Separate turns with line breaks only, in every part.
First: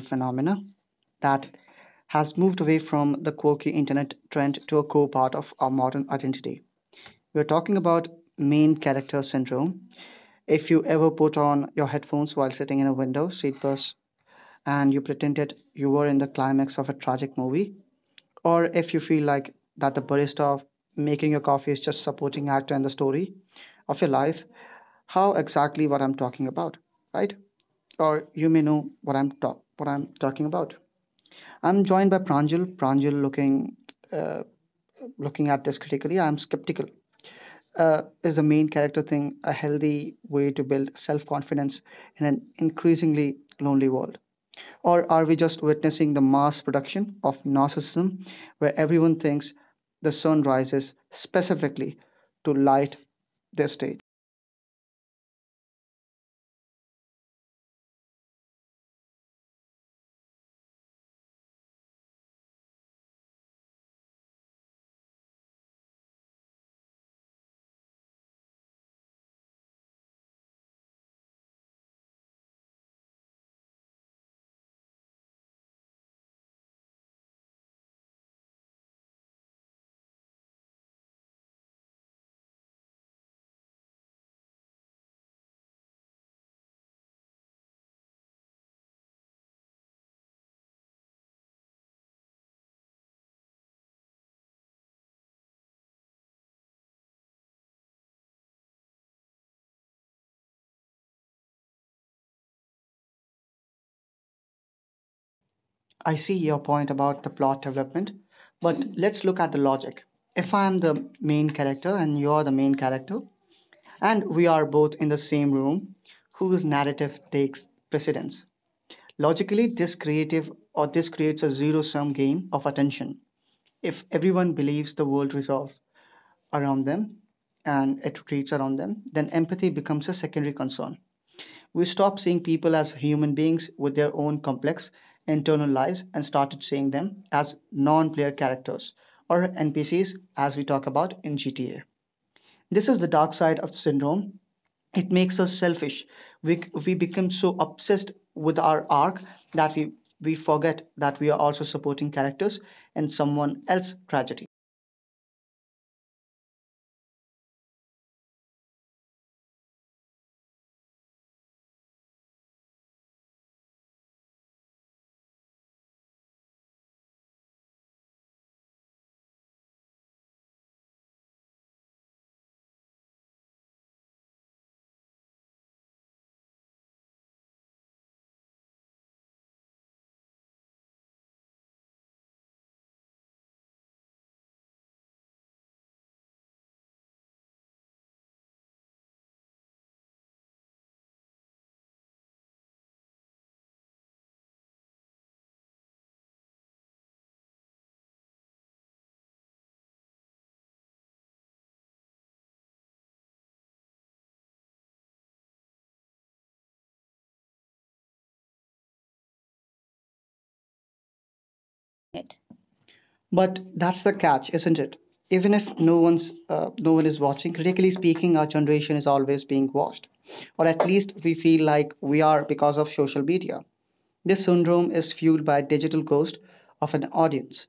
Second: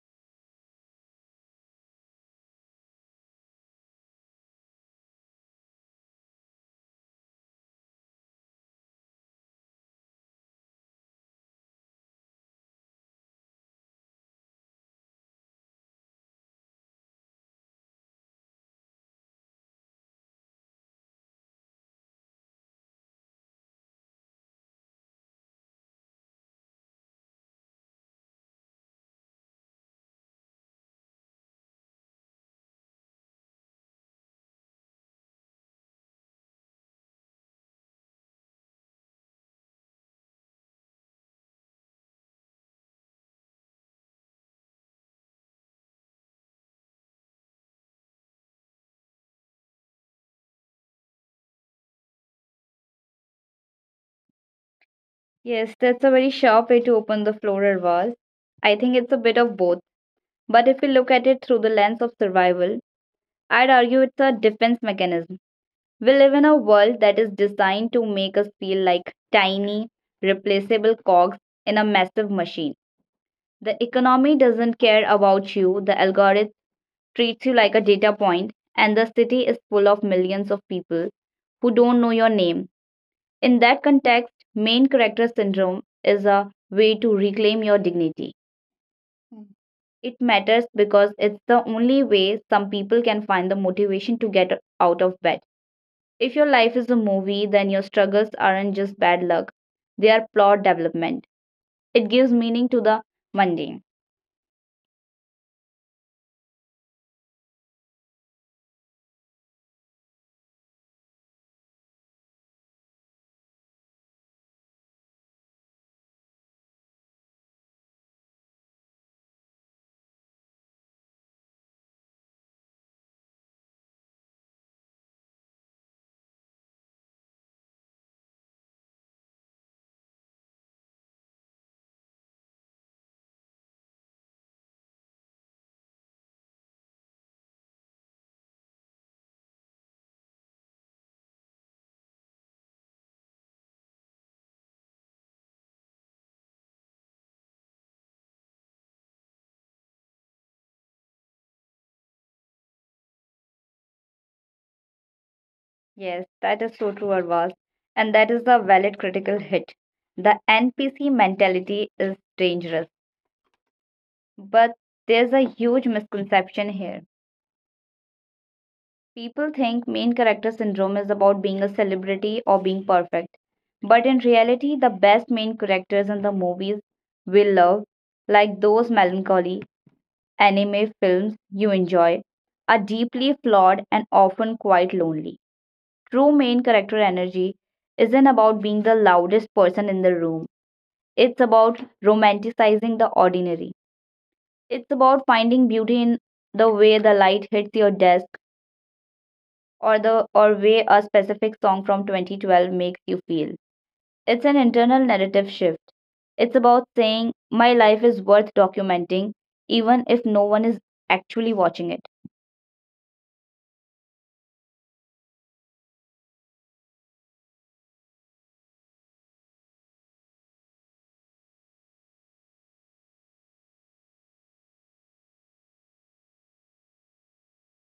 phenomena that has moved away from the quirky internet trend to a core part of our modern identity. We're talking about main character syndrome. If you ever put on your headphones while sitting in a window seat bus and you pretended you were in the climax of a tragic movie, or if you feel like that the barista of making your coffee is just supporting actor in the story of your life, how exactly what I'm talking about, right? Or you may know what I'm talk what I'm talking about. I'm joined by Pranjal. Pranjal, looking uh, looking at this critically, I'm skeptical. Is the main character thing a healthy way to build self confidence in an increasingly lonely world, or are we just witnessing the mass production of narcissism, where everyone thinks the sun rises specifically to light their stage?
Yes, that's a very sharp way to open the floral vase. I think it's a bit of both. But if we look at it through the lens of survival, I'd argue it's a defense mechanism. We live in a world that is designed to make us feel like tiny, replaceable cogs in a massive machine. The economy doesn't care about you, the algorithm treats you like a data point, and the city is full of millions of people who don't know your name. In that context, main character syndrome is a way to reclaim your dignity. Mm. It matters because it's the only way some people can find the motivation to get out of bed. If your life is a movie, then your struggles aren't just bad luck, they are plot development. It gives meaning to the mundane.
I see your point about the plot development, but let's look at the logic. If I am the main character and you are the main character, and we are both in the same room, whose narrative takes precedence? Logically, this creative or this creates a zero sum game of attention. If everyone believes the world resolves around them and it retreats around them, then empathy becomes a secondary concern. We stopped seeing people as human beings with their own complex internal lives and started seeing them as non player characters or NPCs as we talk about in GTA. This is the dark side of the syndrome. It makes us selfish. We become so obsessed with our arc that we forget that we are also supporting characters in someone else's tragedy.
Yes, that is so true, Arvaz. And that is the valid critical hit. The NPC mentality is dangerous, but there's a huge misconception here. People think main character syndrome is about being a celebrity or being perfect. But in reality, the best main characters in the movies we love, like those melancholy anime films you enjoy, are deeply flawed and often quite lonely. True main character energy isn't about being the loudest person in the room, it's about romanticizing the ordinary. It's about finding beauty in the way the light hits your desk or the or way a specific song from 2012 makes you feel. It's an internal narrative shift. It's about saying my life is worth documenting even if no one is actually watching it.
But that's the catch, isn't it? Even if no one is watching, critically speaking, our generation is always being watched, or at least we feel like we are because of social media. This syndrome is fueled by a digital ghost of an audience.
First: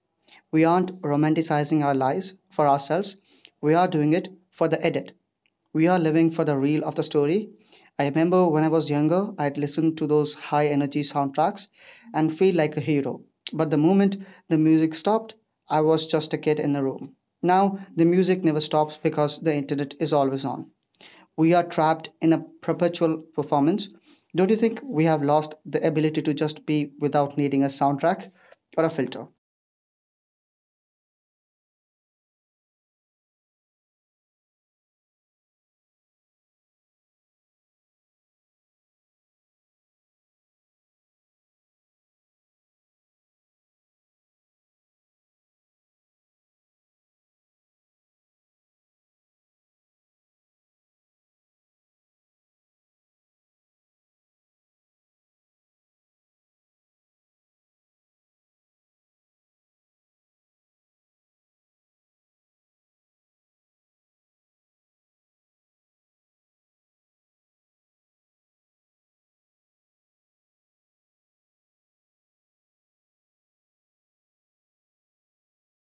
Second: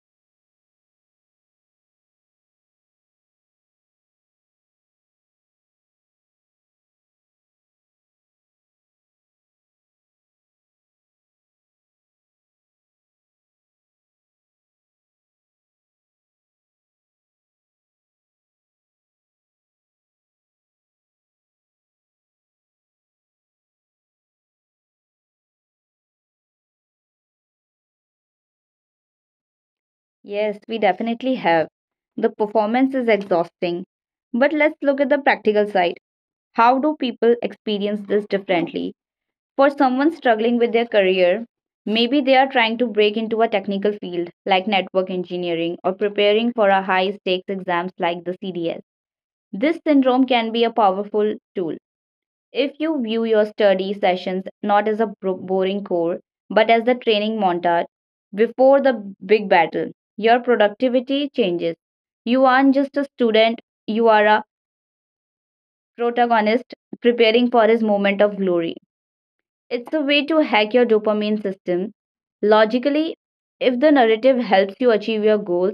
We aren't romanticizing our lives for ourselves, we are doing it for the edit. We are living for the reel of the story. I remember when I was younger, I'd listen to those high energy soundtracks and feel like a hero. But the moment the music stopped, I was just a kid in a room. Now, the music never stops because the internet is always on we are trapped in a perpetual performance. Don't you think we have lost the ability to just be without needing a soundtrack or a filter?
Yes, we definitely have. The performance is exhausting. But let's look at the practical side. How do people experience this differently? For someone struggling with their career, maybe they are trying to break into a technical field like network engineering or preparing for a high stakes exams like the CDS. This syndrome can be a powerful tool. If you view your study sessions not as a boring core, but as the training montage before the big battle, your productivity changes. You aren't just a student, you are a protagonist preparing for his moment of glory. It's a way to hack your dopamine system. Logically, if the narrative helps you achieve your goals,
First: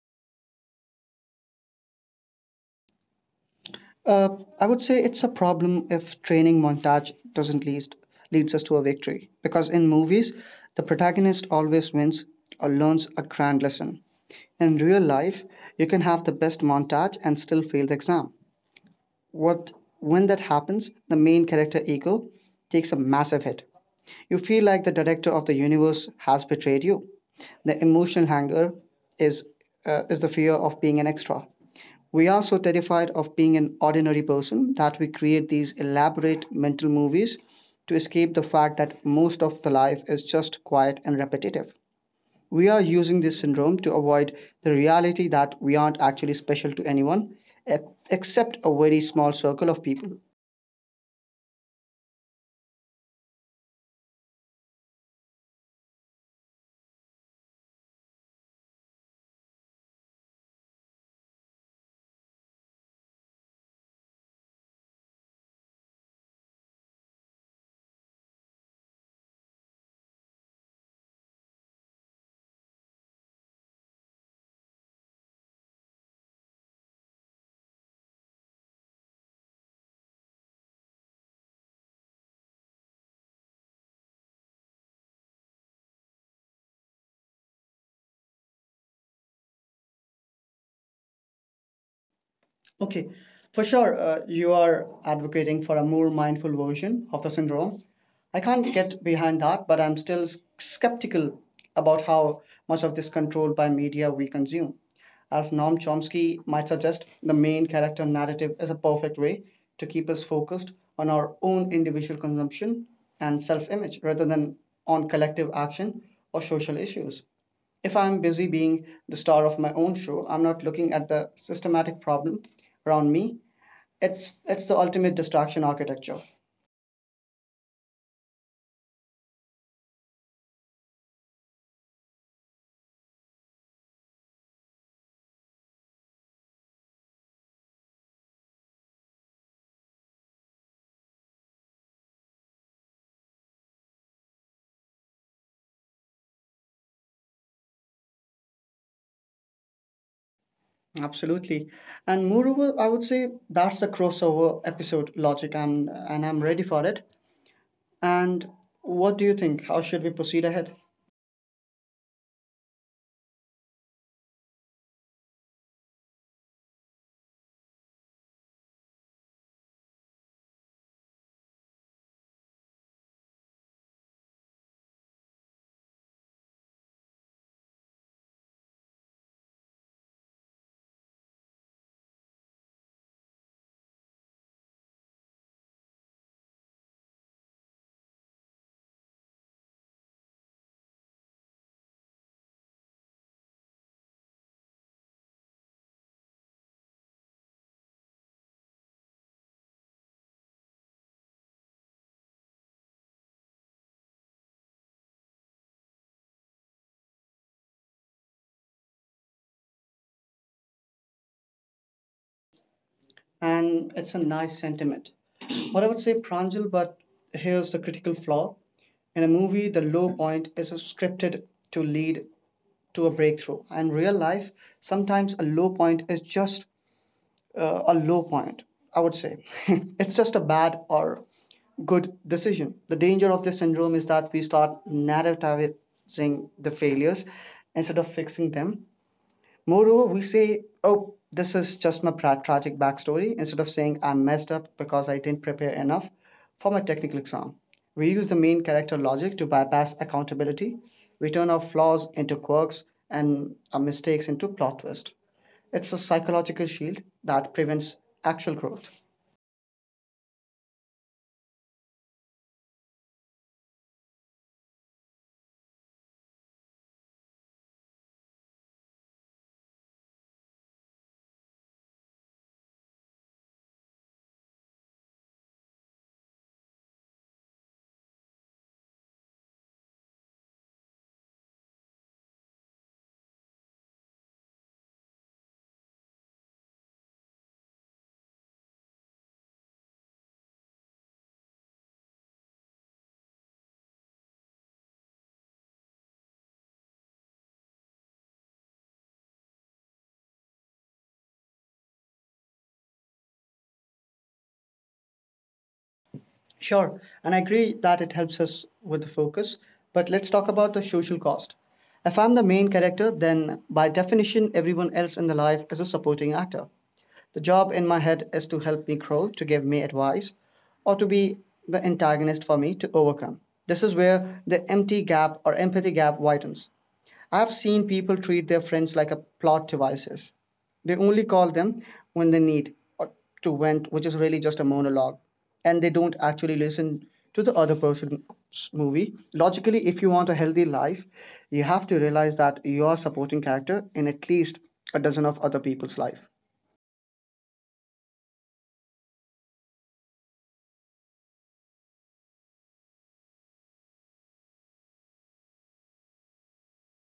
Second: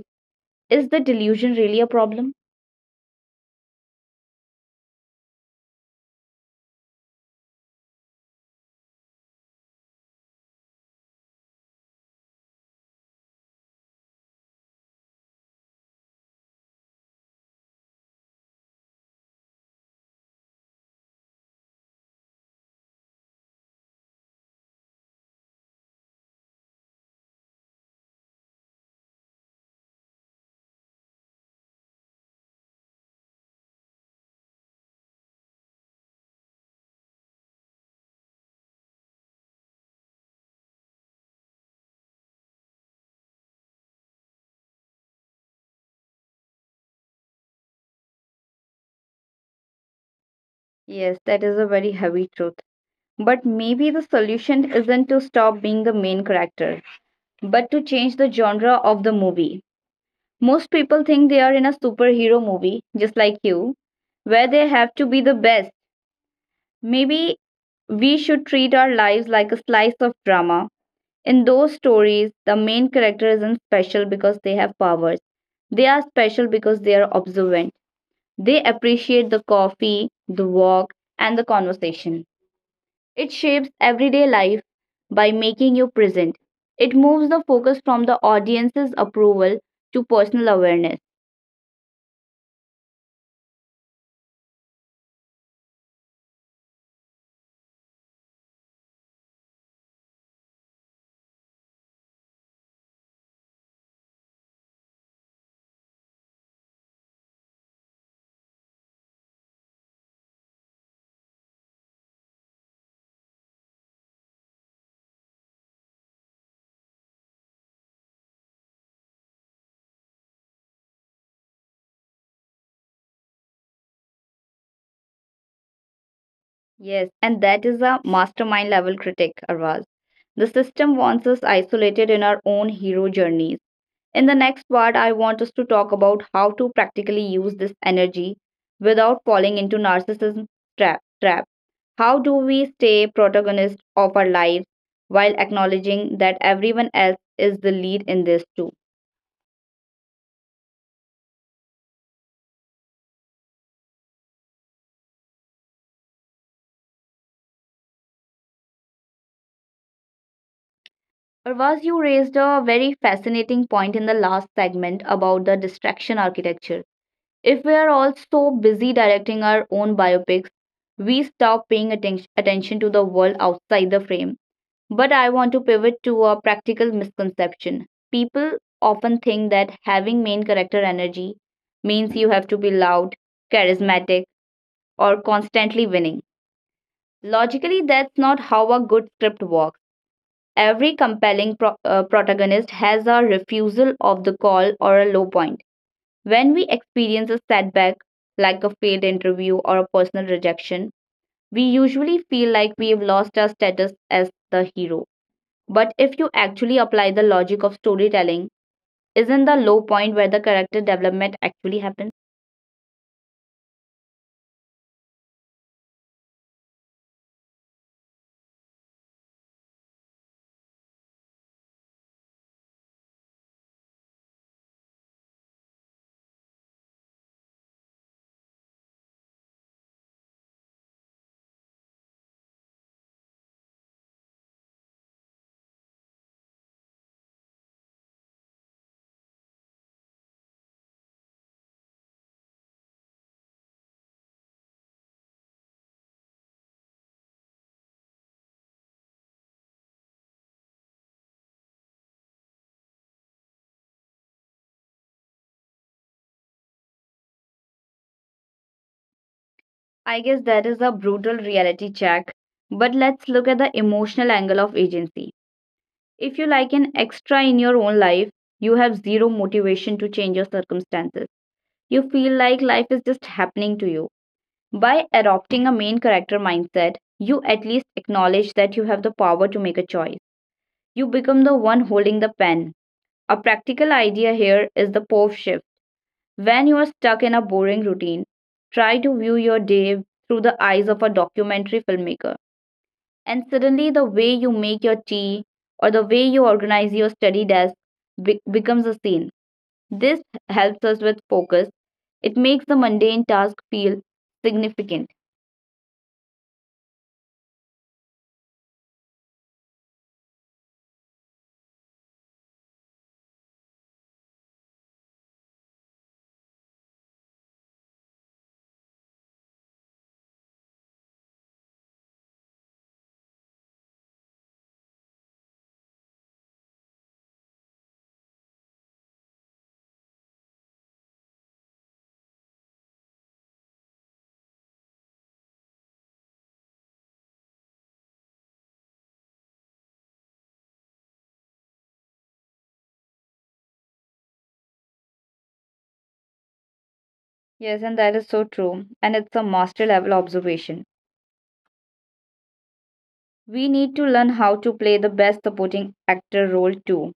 is the delusion really a problem?
Uh, I would say it's a problem if training montage doesn't lead leads us to a victory because in movies the protagonist always wins or learns a grand lesson. In real life, you can have the best montage and still fail the exam. What when that happens, the main character ego takes a massive hit. You feel like the director of the universe has betrayed you. The emotional hunger is, is the fear of being an extra. We are so terrified of being an ordinary person that we create these elaborate mental movies to escape the fact that most of the life is just quiet and repetitive. We are using this syndrome to avoid the reality that we aren't actually special to anyone, e- except a very small circle of people.
Yes, that is a very heavy truth. But maybe the solution isn't to stop being the main character, but to change the genre of the movie. Most people think they are in a superhero movie, just like you, where they have to be the best. Maybe we should treat our lives like a slice of drama. In those stories, the main character isn't special because they have powers. They are special because they are observant. They appreciate the coffee, the walk, and the conversation. It shapes everyday life by making you present. It moves the focus from the audience's approval to personal awareness.
Okay, for sure, you are advocating for a more mindful version of the syndrome. I can't get behind that, but I'm still skeptical about how much of this control by media we consume. As Noam Chomsky might suggest, the main character narrative is a perfect way to keep us focused on our own individual consumption and self image rather than on collective action or social issues. If I'm busy being the star of my own show, I'm not looking at the systematic problem around me. It's the ultimate distraction architecture.
Yes, and that is a mastermind level critic, Arvaz. The system wants us isolated in our own hero journeys. In the next part, I want us to talk about how to practically use this energy without falling into narcissism trap. How do we stay protagonist of our lives while acknowledging that everyone else is the lead in this too?
Absolutely. And moreover, I would say that's the crossover episode logic and I'm ready for it. And what do you think? How should we proceed ahead?
Arvaz, you raised a very fascinating point in the last segment about the distraction architecture. If we are all so busy directing our own biopics, we stop paying attention to the world outside the frame. But I want to pivot to a practical misconception. People often think that having main character energy means you have to be loud, charismatic, or constantly winning. Logically, that's not how a good script works. Every compelling protagonist has a refusal of the call or a low point. When we experience a setback, like a failed interview or a personal rejection, we usually feel like we've lost our status as the hero. But if you actually apply the logic of storytelling, isn't the low point where the character development actually happens?
And it's a nice sentiment. What I would say, Pranjal, but here's the critical flaw. In a movie, the low point is scripted to lead to a breakthrough. And real life, sometimes a low point is just a low point, I would say. it's just a bad or good decision. The danger of this syndrome is that we start narrativizing the failures instead of fixing them. Moreover, we say, oh, this is just my tragic backstory instead of saying I messed up because I didn't prepare enough for my technical exam. We use the main character logic to bypass accountability. We turn our flaws into quirks and our mistakes into plot twist. It's a psychological shield that prevents actual growth.
I guess that is a brutal reality check. But let's look at the emotional angle of agency. If you like an extra in your own life, you have zero motivation to change your circumstances. You feel like life is just happening to you. By adopting a main character mindset, you at least acknowledge that you have the power to make a choice. You become the one holding the pen. A practical idea here is the pov shift. When you are stuck in a boring routine, try to view your day through the eyes of a documentary filmmaker. And suddenly, the way you make your tea or the way you organize your study desk becomes a scene. This helps us with focus. It makes the mundane task feel significant.
Sure, and I agree that it helps us with the focus, but let's talk about the social cost. If I'm the main character, then by definition, everyone else in the life is a supporting actor. The job in my head is to help me grow, to give me advice, or to be the antagonist for me to overcome. This is where the empty gap or empathy gap widens. I've seen people treat their friends like a plot devices. They only call them when they need or to vent, which is really just a monologue, and they don't actually listen to the other person's movie. Logically, if you want a healthy life, you have to realize that you are supporting character in at least a dozen of other people's life.
Yes, and that is so true. And it's a master level observation. We need to learn how to play the best supporting actor role too.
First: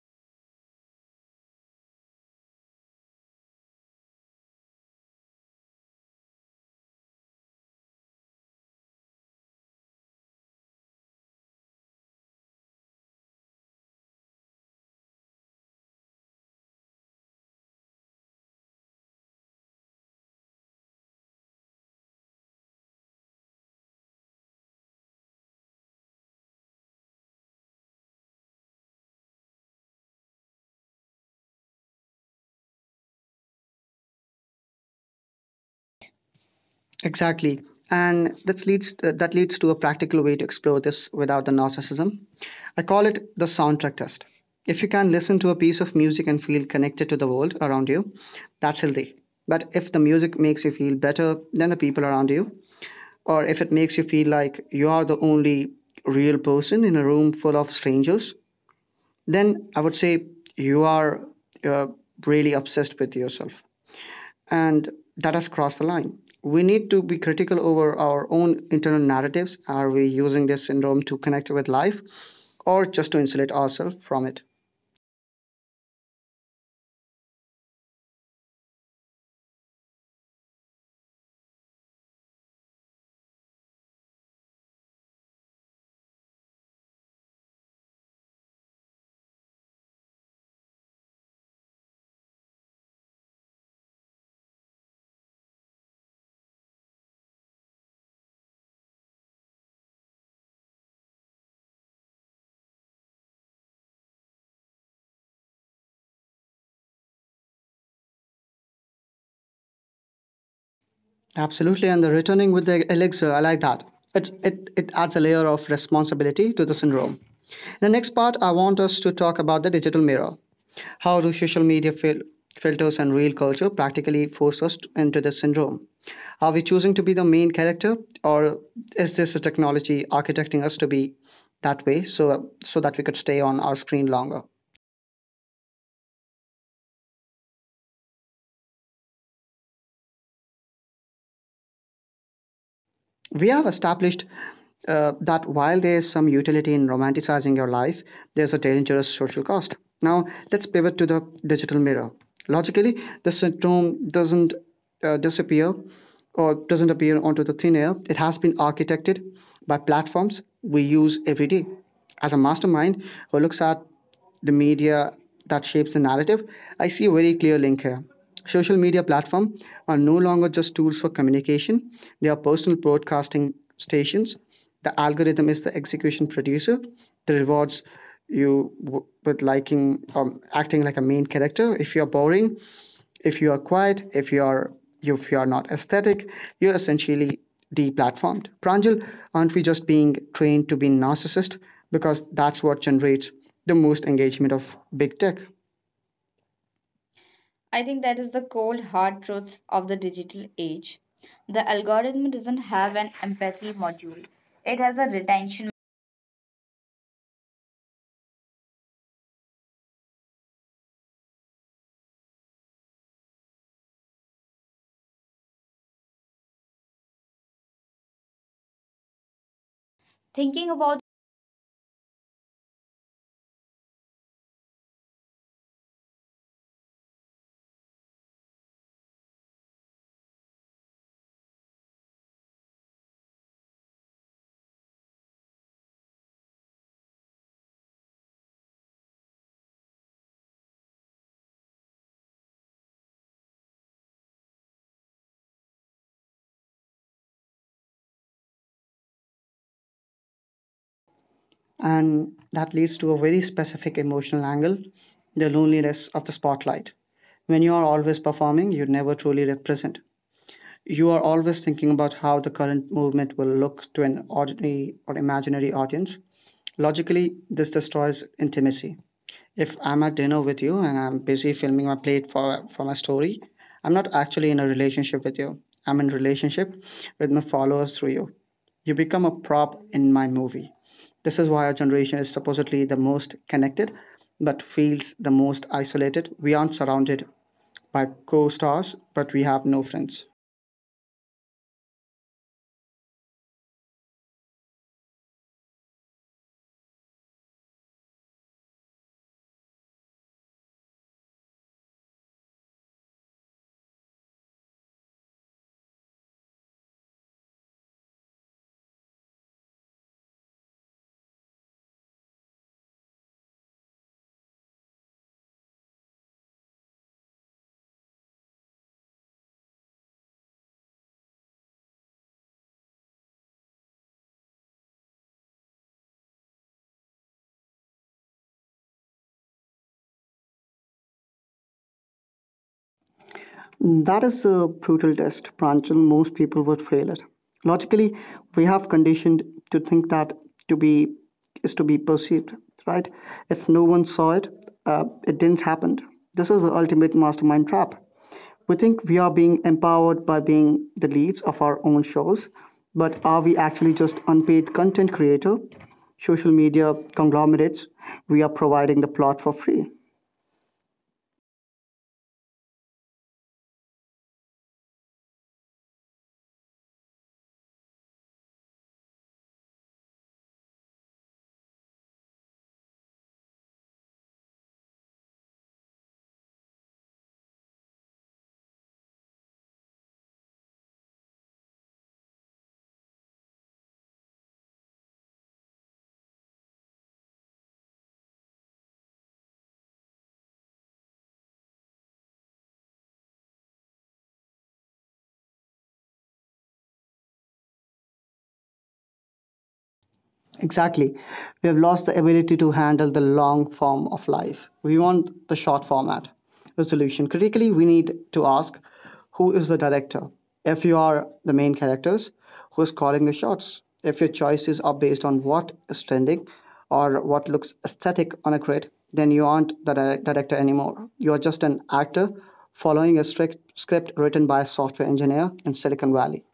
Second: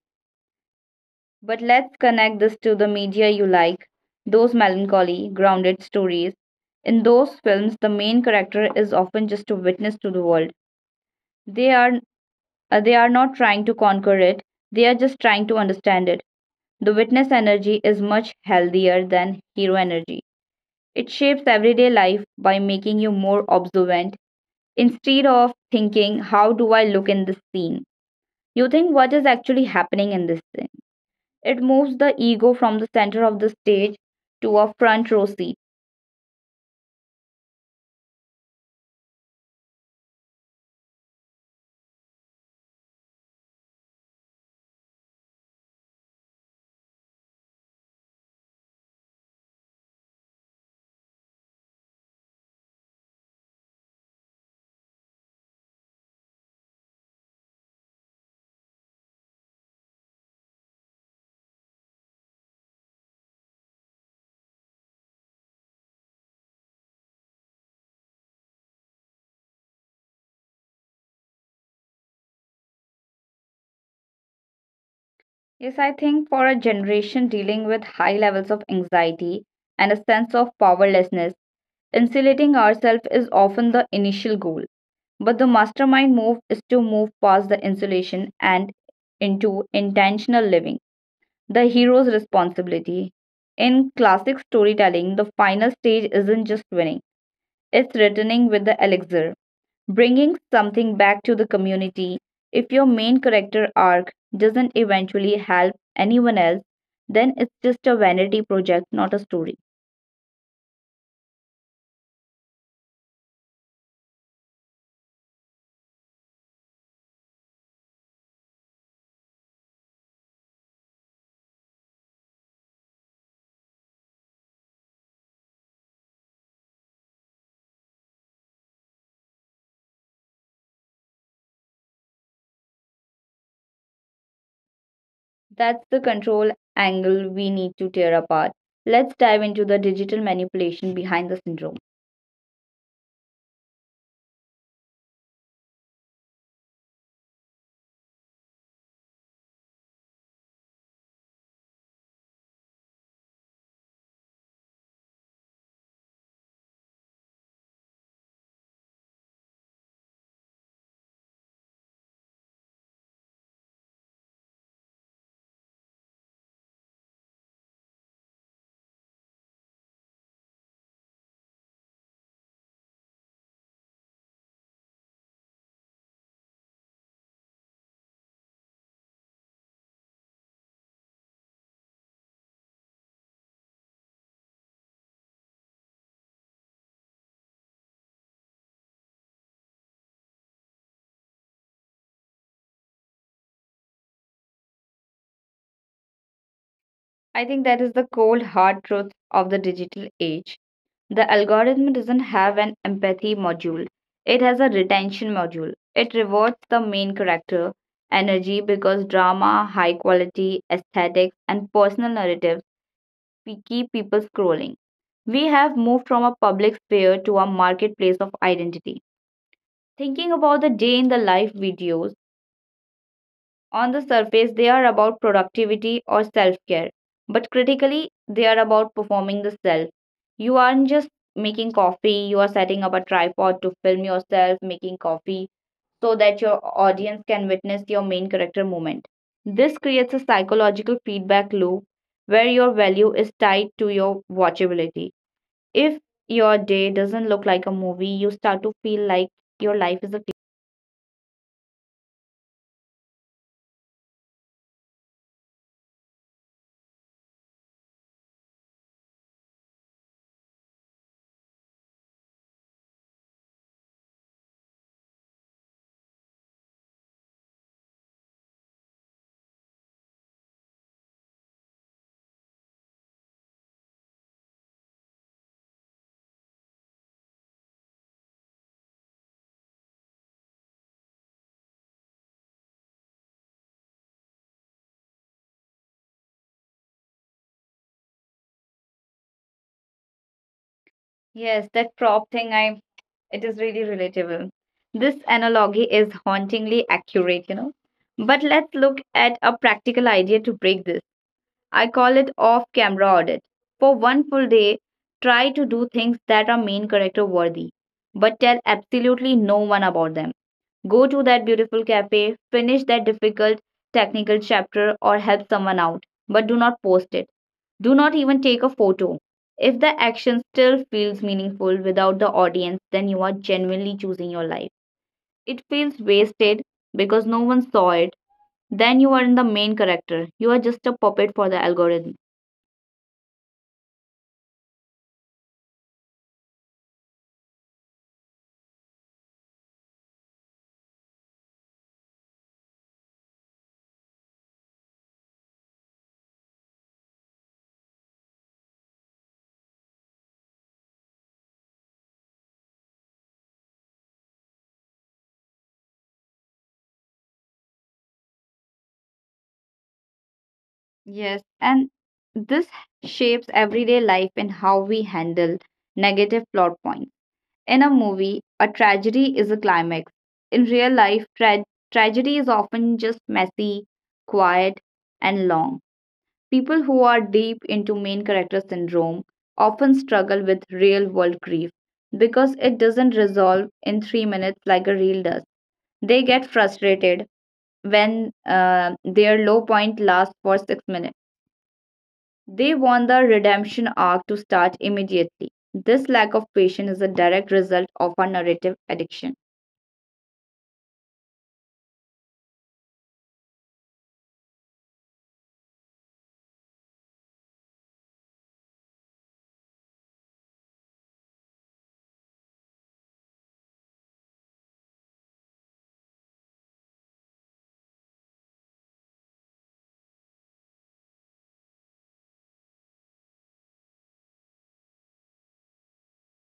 But let's connect this to the media you like, those melancholy, grounded stories. In those films, the main character is often just a witness to the world. They are they are not trying to conquer it, they are just trying to understand it. The witness energy is much healthier than hero energy. It shapes everyday life by making you more observant. Instead of thinking, how do I look in this scene? You think, what is actually happening in this scene? It moves the ego from the center of the stage to a front row seat.
Exactly. And that leads to a practical way to explore this without the narcissism. I call it the soundtrack test. If you can listen to a piece of music and feel connected to the world around you, that's healthy. But if the music makes you feel better than the people around you, or if it makes you feel like you are the only real person in a room full of strangers, then I would say you are uh, really obsessed with yourself and that has crossed the line. We need to be critical over our own internal narratives. Are we using this syndrome to connect with life or just to insulate ourselves from
Yes,
it?
I think for a generation dealing with high levels of anxiety and a sense of powerlessness, insulating ourselves is often the initial goal. But the mastermind move is to move past the insulation and into intentional living. The hero's responsibility. In classic storytelling, the final stage isn't just winning, it's returning with the elixir, bringing something back to the community. If your main character arc doesn't eventually help anyone else, then it's just a vanity project, not a story.
Absolutely. And the returning with the elixir, I like that. It adds a layer of responsibility to the syndrome. In the next part, I want us to talk about the digital mirror. How do social media filters and real culture practically force us to into this syndrome? Are we choosing to be the main character, or is this a technology architecting us to be that way so that we could stay on our screen longer?
That's the control angle we need to tear apart. Let's dive into the digital manipulation behind the syndrome.
We have established that while there's some utility in romanticizing your life, there's a dangerous social cost. Now, let's pivot to the digital mirror. Logically, the symptom doesn't disappear or doesn't appear onto the thin air. It has been architected by platforms we use every day. As a mastermind who looks at the media that shapes the narrative, I see a very clear link here. Social media platforms are no longer just tools for communication, they are personal broadcasting stations. The algorithm is the execution producer, the rewards you with liking or acting like a main character if you're boring if you are quiet, if you are not aesthetic, you're essentially deplatformed. Pranjal, aren't we just being trained to be narcissist because that's what generates the most engagement of big tech?
I
I
think
think
that is
that is
the
the
cold
cold
hard
hard
truth
truth
of
of
the
the
digital
digital
age.
age.
The
The algorithm
algorithm
doesn't
doesn't
have
have
an
an
empathy
empathy module.
module. It
It
has
has a
a retention.
retention module. It rewards the main character energy because drama, high quality, aesthetics, and personal narratives we keep people scrolling. We have moved from a public sphere to a marketplace of identity.
Thinking
Thinking
about
about the day in the life videos. On the surface, they are about productivity or self care, but critically, they are about performing the self. You aren't just making coffee, you are setting up a tripod to film yourself making coffee so that your audience can witness your main character moment. This creates a psychological feedback loop where your value is tied to your watchability. If your day doesn't look like a movie, you start to feel like your life is a TV.
and that leads to a very specific emotional angle the loneliness of the spotlight. When you are always performing, you never truly represent. You are always thinking about how the current movement will look to an ordinary or imaginary audience. Logically, this destroys intimacy. If I'm at dinner with you and I'm busy filming my plate for my story, I'm not actually in a relationship with you. I'm in relationship with my followers through you. You become a prop in my movie. This is why our generation is supposedly the most connected, but feels the most isolated. We aren't surrounded by co stars, but we have no friends.
Yes, that prop thing, I. It is really relatable. This analogy is hauntingly accurate, you know. But let's look at a practical idea to break this. I call it off camera audit. For one full day, try to do things that are main character worthy, but tell absolutely no one about them. Go to that beautiful cafe, finish that difficult technical chapter, or help someone out, but do not post it. Do not even take a photo. If the action still feels meaningful without the audience, then you are genuinely choosing your life. It feels wasted because no one saw it. Then you are in the main character. You are just a puppet for the algorithm.
That is a brutal test, Pranchal. Most people would fail it. Logically, we have conditioned to think that to be is to be perceived, right? If no one saw it, it didn't happen. This is the ultimate mastermind trap. We think we are being empowered by being the leads of our own shows, but are we actually just unpaid content creator, social media conglomerates? We are providing the plot for free.
Yes, and this shapes everyday life and how we handle negative plot points. In a movie, a tragedy is a climax. In real life, tragedy is often just messy, quiet, and long. People who are deep into main character syndrome often struggle with real world grief because it doesn't resolve in 3 minutes like a reel does. They get frustrated when their low point lasts for 6 minutes. They want the redemption arc to start immediately. This lack of patience is a direct result of our narrative addiction.
Exactly. We have lost the ability to handle the long form of life. We want the short format resolution. Critically, we need to ask who is the director? If you are the main characters, who is calling the shots? If your choices are based on what is trending or what looks aesthetic on a grid, then you aren't the director anymore. You are just an actor following a strict script written by a software engineer in Silicon Valley.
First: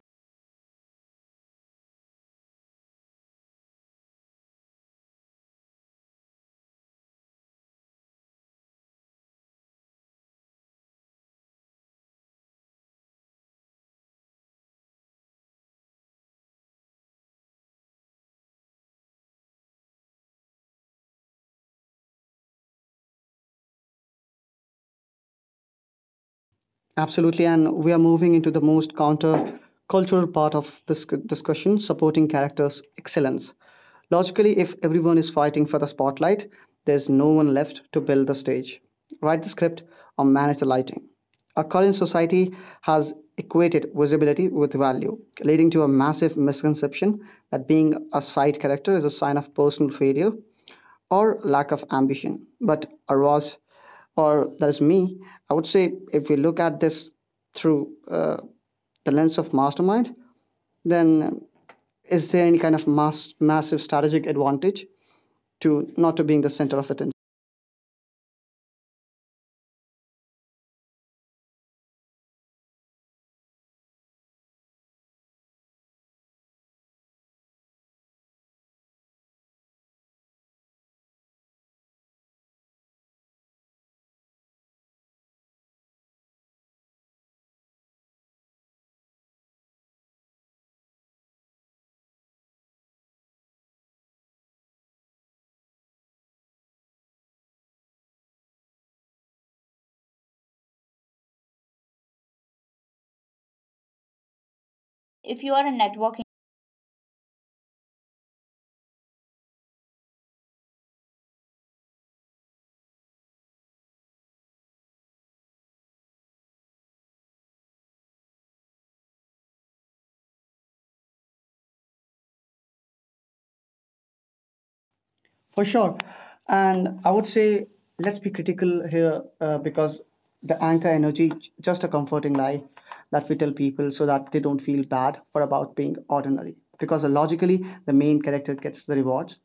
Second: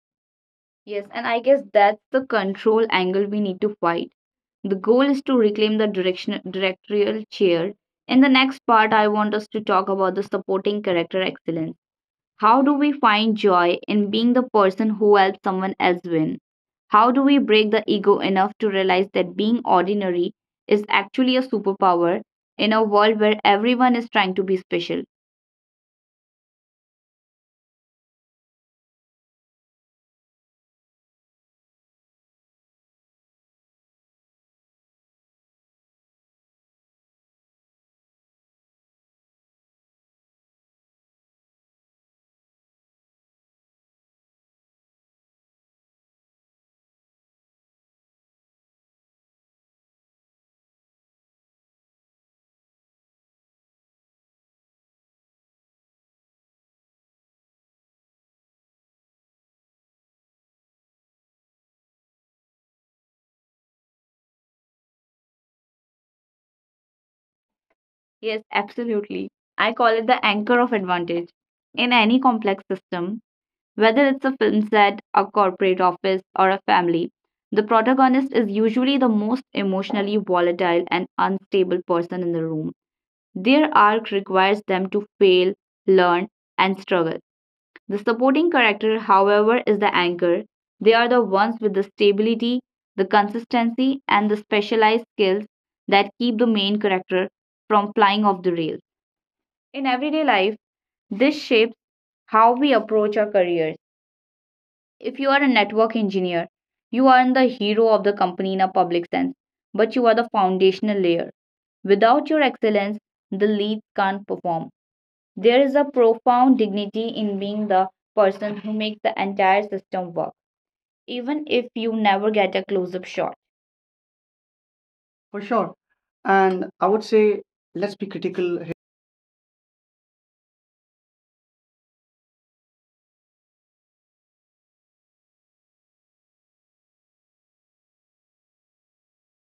Yes, and I guess that's the control angle we need to fight. The goal is to reclaim the directorial chair. In the next part, I want us to talk about the supporting character excellence. How do we find joy in being the person who helps someone else win? How do we break the ego enough to realize that being ordinary is actually a superpower in a world where everyone is trying to be special?
Absolutely, and we are moving into the most counter-cultural part of this discussion: supporting characters' excellence. Logically, if everyone is fighting for the spotlight, there's no one left to build the stage, write the script, or manage the lighting. Our current society has equated visibility with value, leading to a massive misconception that being a side character is a sign of personal failure or lack of ambition. But or was, or that's me. I would say if we look at this through the lens of mastermind, then is there any kind of massive strategic advantage to not to being the center of attention?
Yes, absolutely. I call it the anchor of advantage. In any complex system, whether it's a film set, a corporate office, or a family, the protagonist is usually the most emotionally volatile and unstable person in the room. Their arc requires them to fail, learn, and struggle. The supporting character, however, is the anchor. They are the ones with the stability, the consistency, and the specialized skills that keep the main character from flying off the rails. In everyday life, this shapes how we approach our careers. If you are a
If you are a
network
networking
engineer, you aren't the hero of the company in a public sense, but you are the foundational layer. Without your excellence, the leads can't perform. There is a profound dignity in being the person who makes the entire system work, even if you never get a close up shot. For
for
sure.
sure.
And I would
And I would
say,
say
let's be
let's be
critical.
critical here, because the anchor energy just a comforting lie that we tell people so that they don't feel bad for about being ordinary, because logically the main character gets the rewards,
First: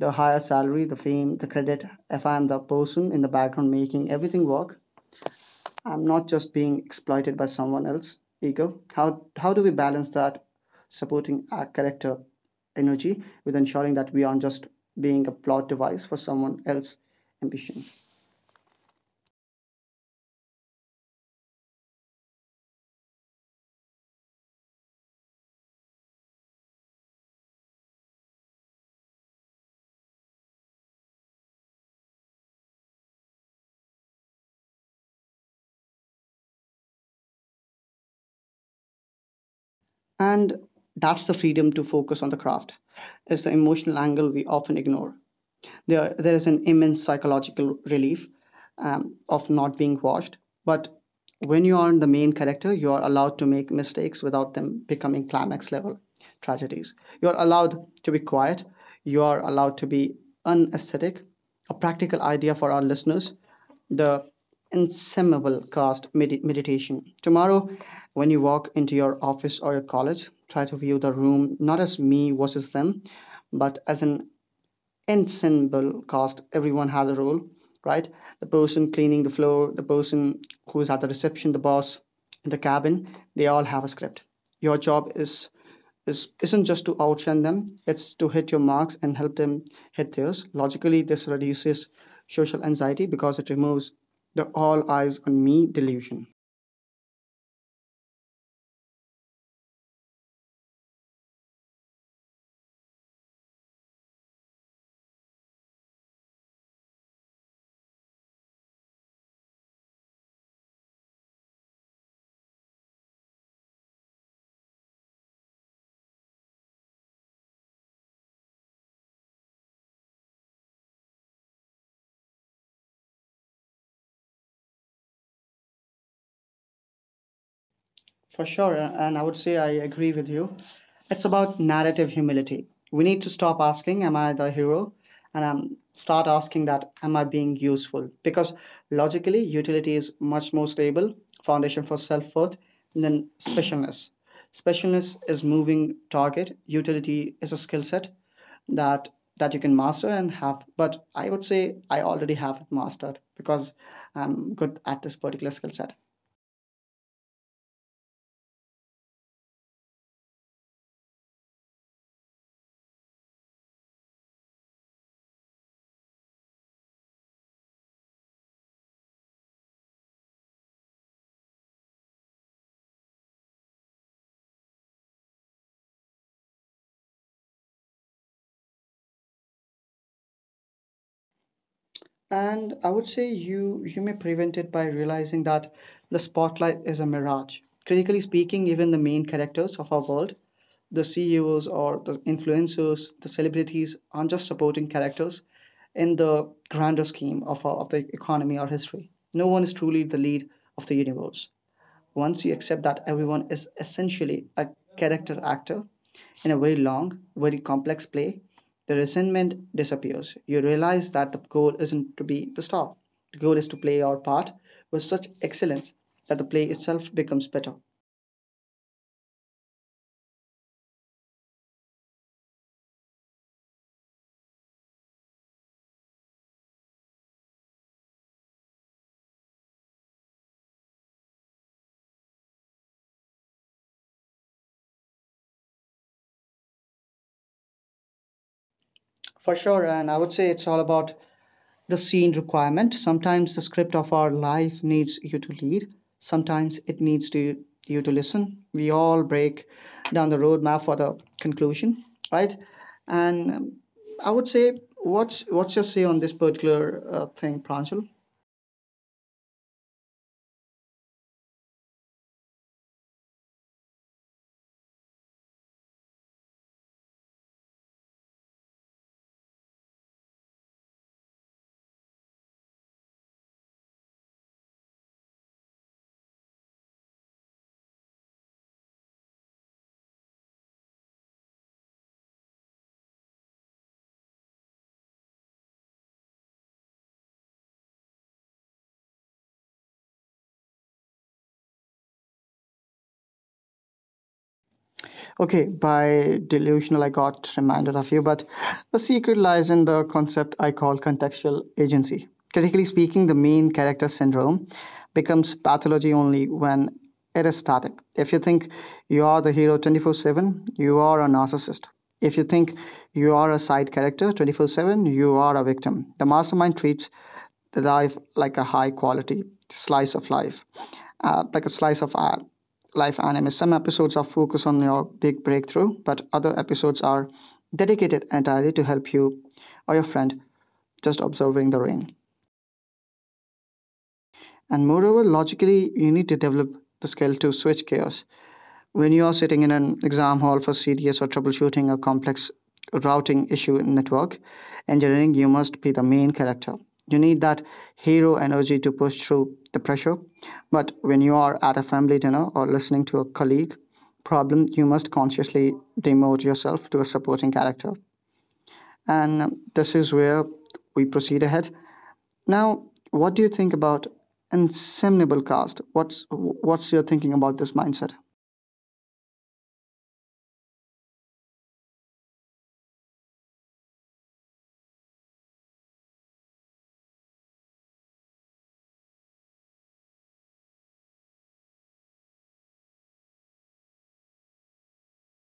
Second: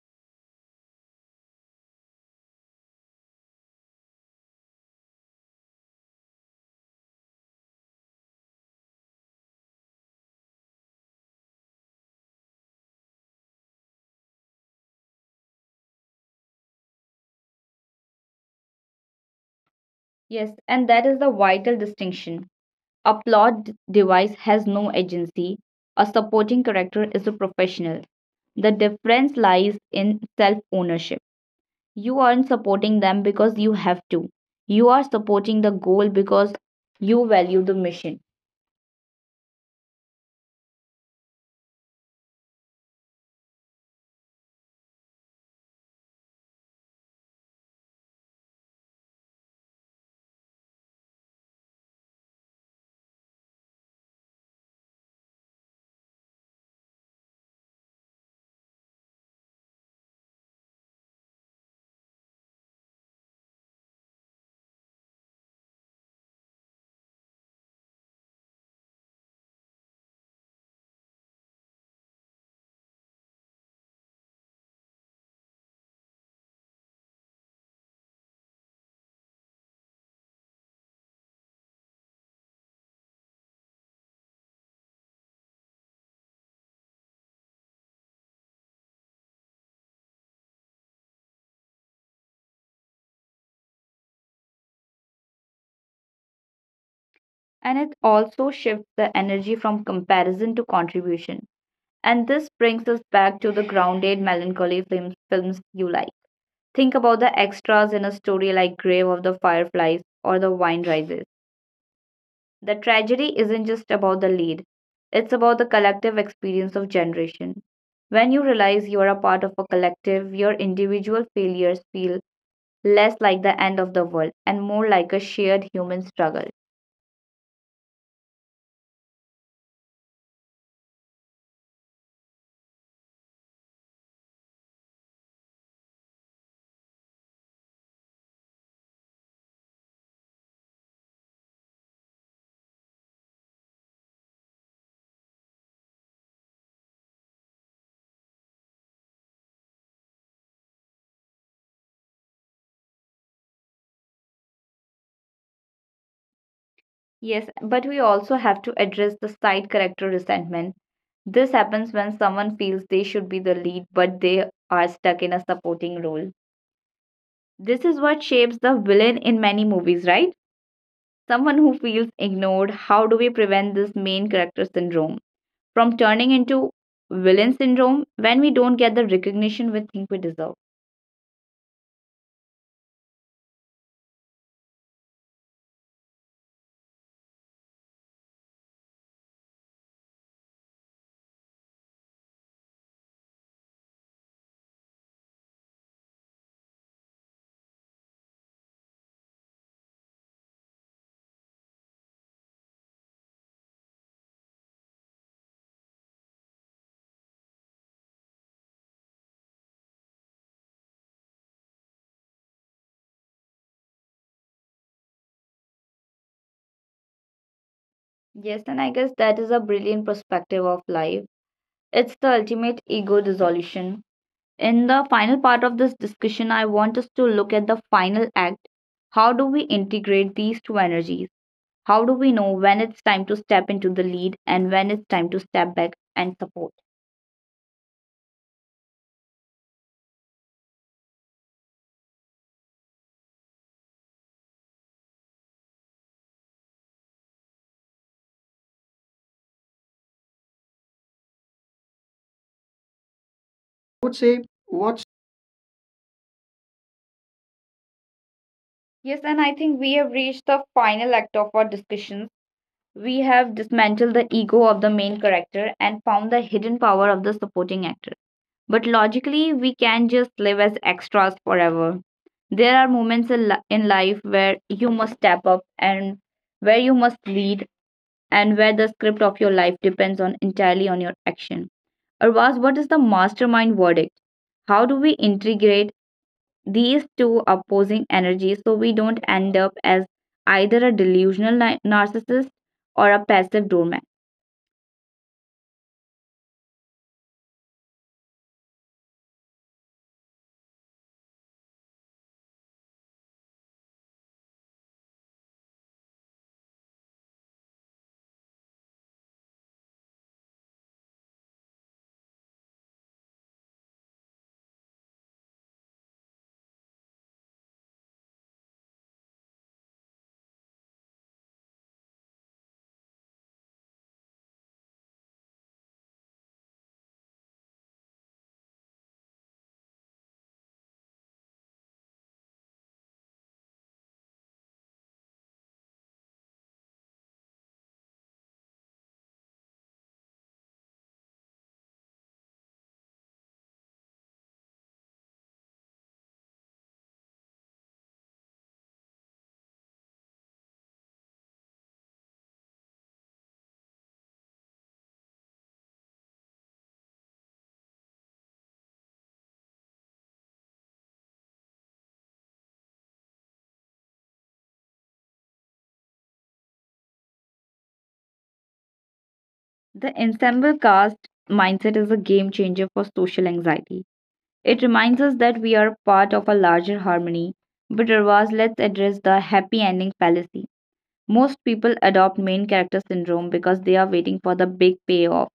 the higher salary, the fame, the credit. If I'm the person in the background making everything work, I'm not just being exploited by someone else ego. How do we balance that supporting our character energy with ensuring that we aren't just being a plot device for someone else's ambition?
Yes, and that is the vital distinction. A device has no agency, a supporting character is a professional. The difference lies in self ownership. You aren't supporting them because you have to, you are supporting the goal because you value the mission.
And that's the freedom to focus on the craft is the emotional angle we often ignore. There is an immense psychological relief, of not being watched. But when you are the main character, you are allowed to make mistakes without them becoming climax level tragedies. You are allowed to be quiet, you are allowed to be unesthetic. A practical idea for our listeners: the inseminable cast meditation tomorrow. When you walk into your office or your college, try to view the room not as me versus them, but as an ensemble cast. Everyone has a role, right? The person cleaning the floor, the person who's at the reception, the boss in the cabin, they all have a script. Your job is isn't just to outshine them, it's to hit your marks and help them hit theirs. Logically, this reduces social anxiety because it removes the all eyes on me delusion.
And it also shifts the energy from comparison to contribution. And this brings us back to the grounded melancholy films, films you like. Think about the extras in a story like Grave of the Fireflies or The Wine Rises. The tragedy isn't just about the lead, it's about the collective experience of generation. When you realize you are a part of a collective, your individual failures feel less like the end of the world and more like a shared human struggle.
For sure, and I would say I agree with you. It's about narrative humility. We need to stop asking, am I the hero? And start asking that, am I being useful? Because logically, utility is much more stable foundation for self worth than specialness. Specialness is moving target, utility is a skill set that that you can master and have. But I would say I already have it mastered because I'm good at this particular skill set.
Yes, but we also have to address the side character resentment. This happens when someone feels they should be the lead, but they are stuck in a supporting role. This is what shapes the villain in many movies, right? Someone who feels ignored. How do we prevent this main character syndrome from turning into villain syndrome when we don't get the recognition we think we deserve?
And I would say you may prevent it by realizing that the spotlight is a mirage. Critically speaking, even the main characters of our world, the CEOs or the influencers, the celebrities aren't just supporting characters in the grander scheme of, our, of the economy or history. No one is truly the lead of the universe. Once you accept that everyone is essentially a character actor, in a very long, very complex play, the resentment disappears. You realize that the goal isn't to be the star. The goal is to play your part with such excellence that the play itself becomes better.
Yes, and I guess that is a brilliant perspective of life. It's the ultimate ego dissolution. In the final part of this discussion, I want us to look at the final act. How do we integrate these two energies? How do we know when it's time to step into the lead and when it's time to step back and support?
For sure, and I would say it's all about the scene requirement. Sometimes the script of our life needs you to lead. Sometimes it needs to you to listen. We all break down the roadmap for the conclusion, right? And
I would
I
say
would say,
what's.
what's your say on this particular thing, Pranjal?
Yes, and I think we have reached the final act of our discussions. We have dismantled the ego of the main character and found the hidden power of the supporting actor. But logically, we can just live as extras forever. There are moments in life where you must step up and where you must lead and where the script of your life depends on entirely on your action. Arvaz, what is the mastermind verdict? How do we integrate these two opposing energies so we don't end up as either a delusional narcissist or a passive doormat?
Okay, by delusional, I got reminded of you, but the secret lies in the concept I call contextual agency. Critically speaking, the main character syndrome becomes pathology only when it is static. If you think you are the hero 24/7, you are a narcissist. If you think you are a side character 24/7, you are a victim. The mastermind treats the life like a high quality slice of life, like a slice of art life anime. Some episodes are focused on your big breakthrough, but other episodes are dedicated entirely to help you or your friend just observing the rain. And moreover, logically, you need to develop the skill to switch gears. When you are sitting in an exam hall for CDS or troubleshooting a complex routing issue in network engineering, you must be the main character. You need that hero energy to push through the pressure. But when you are at a family dinner or listening to a colleague problem, you must consciously demote yourself to a supporting character. And this is where we proceed ahead. Now, what do you think about inseminable cast? What's your thinking about this mindset?
The ensemble cast mindset is a game changer for social anxiety. It reminds us that we are part of a larger harmony. But Ravaz, let's address the happy ending fallacy. Most people adopt main character syndrome because they are waiting for the big payoff,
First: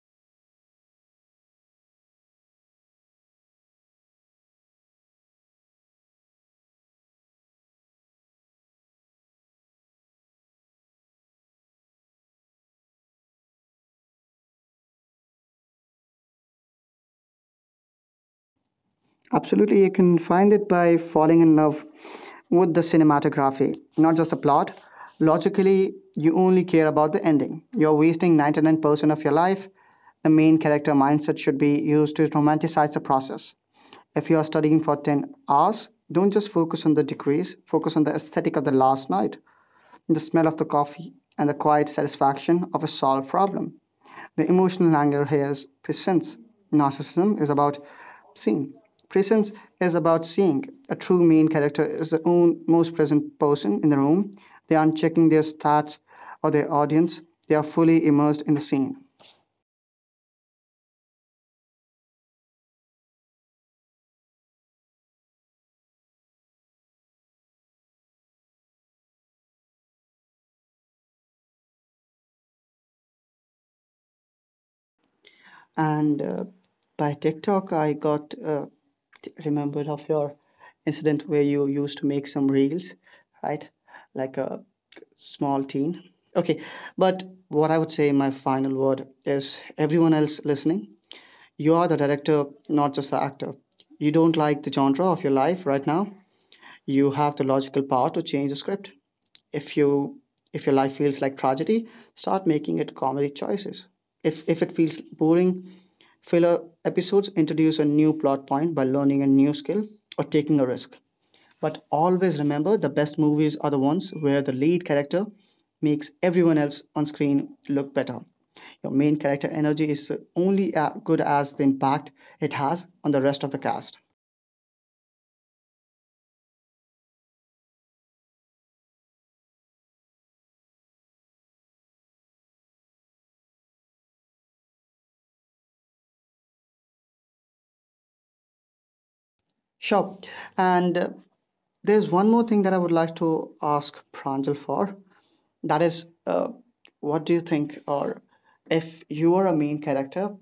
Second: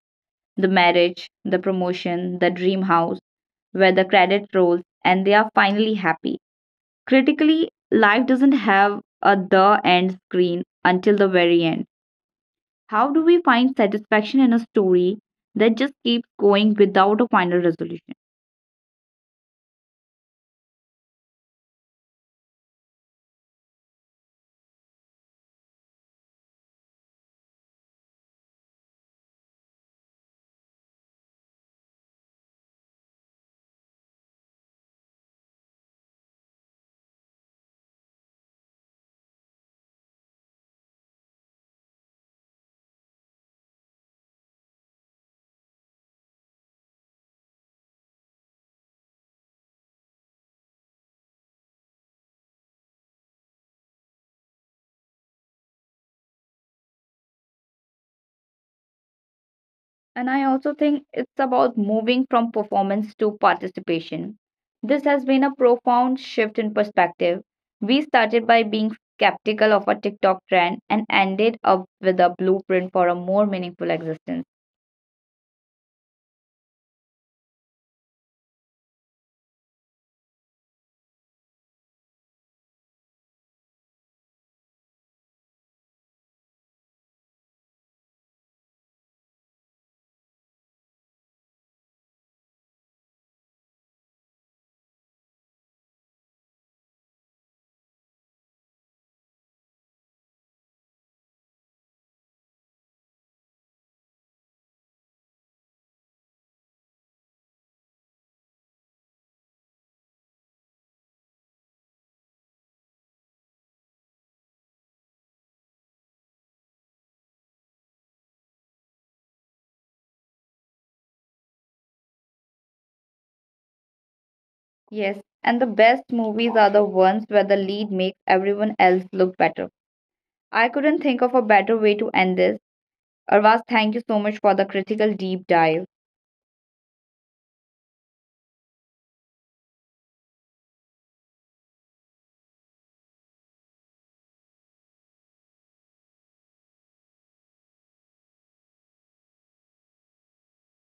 the marriage, the promotion, the dream house, where the credit rolls, and they are finally happy. Critically, life doesn't have a the end screen until the very end. How do we find satisfaction in a story that just keeps going without a final resolution?
Absolutely, you can find it by falling in love with the cinematography, not just the plot. Logically, you only care about the ending. You're wasting 99% of your life. The main character mindset should be used to romanticize the process. If you are studying for 10 hours, don't just focus on the degrees, focus on the aesthetic of the last night, the smell of the coffee, and the quiet satisfaction of a solved problem. The emotional anger here is presence. Narcissism is about seeing. Presence is about seeing. A true main character is the own most present person in the room. They aren't checking their stats or their audience. They are fully immersed in the scene.
And I also think it's about moving from performance to participation. This has been a profound shift in perspective. We started by being skeptical of a TikTok trend and ended up with a blueprint for a more meaningful existence.
And by TikTok, I got remembered of your incident where you used to make some reels, right? Like a small teen. Okay, but what I would say, my final word is everyone else listening, you are the director, not just the actor. You don't like the genre of your life right now. You have the logical power to change the script. If you if your life feels like tragedy, start making it comedy choices. If it feels boring, filler episodes introduce a new plot point by learning a new skill or taking a risk. But always remember the best movies are the ones where the lead character makes everyone else on screen look better. Your main character energy is only as good as the impact it has on the rest of the cast.
Yes, and the best movies are the ones where the lead makes everyone else look better. I couldn't think of a better way to end this. Arvaz, thank you so much for the critical deep dive.
Sure. And there's one more thing that I would like to ask Pranjal for. That is, what do you think, or if you were a main character,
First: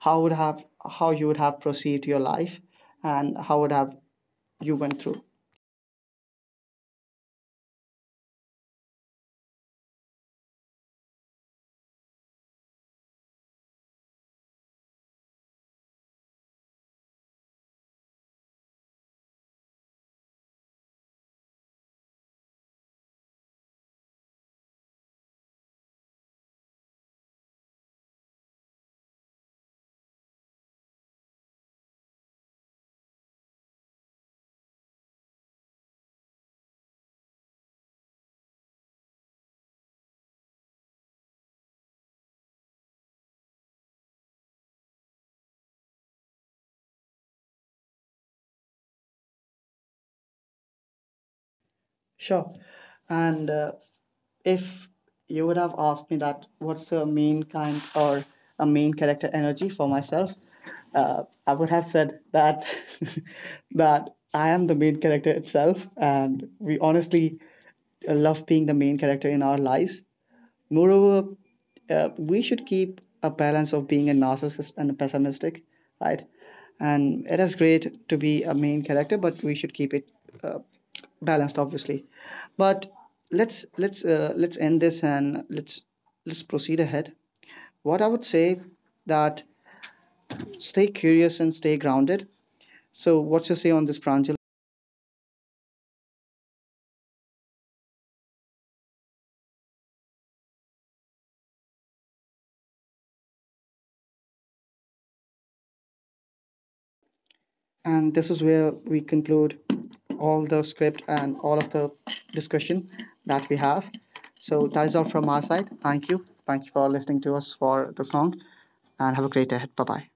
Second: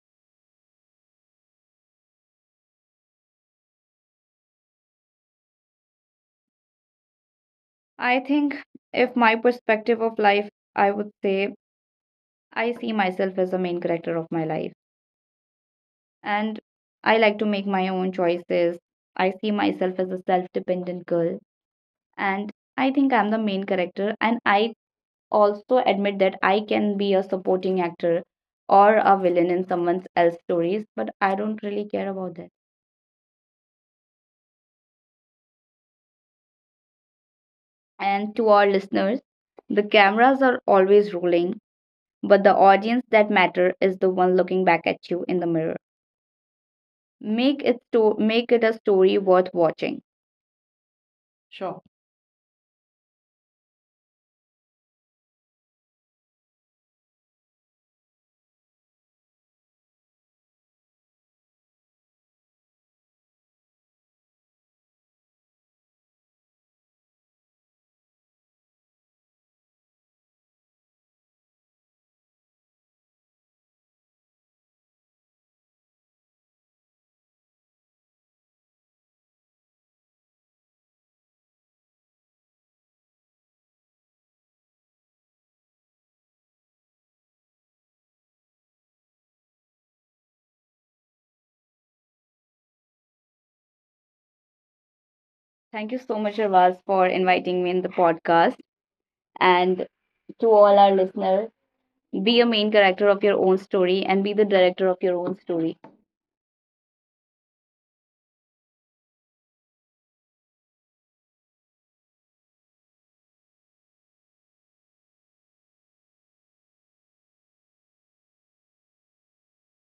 how would have how you would have proceeded your life, and how would have you went through?
I think if my perspective of life, I would say I see myself as the main character of my life, and I like to make my own choices. I see myself as a self dependent girl, and I think I'm the main character. And I also admit that I can be a supporting actor or a villain in someone else's stories, but I don't really care about that. And to our listeners, the cameras are always rolling, but the audience that matter is the one looking back at you in the mirror. Make it a story worth watching. Sure.
Sure. And if you would have asked me that, what's a main kind or a main character energy for myself? I would have said that that I am the main character itself, and we honestly love being the main character in our lives. Moreover, we should keep a balance of being a narcissist and a pessimistic, right? And it is great to be a main character, but we should keep it uh, balanced, obviously. But let's end this and let's proceed ahead. What I would say that stay curious and stay grounded. So, what's your say on this, Pranjal?
Thank you so much, Ravaz, for inviting me in the podcast. And to all our listeners, be a main character of your own story and be the director of your own story.
And this is where we conclude all the script and all of the discussion that we have. So, that is all from our side. Thank you. Thank you for listening to us for this long, and have a great day ahead. Bye bye.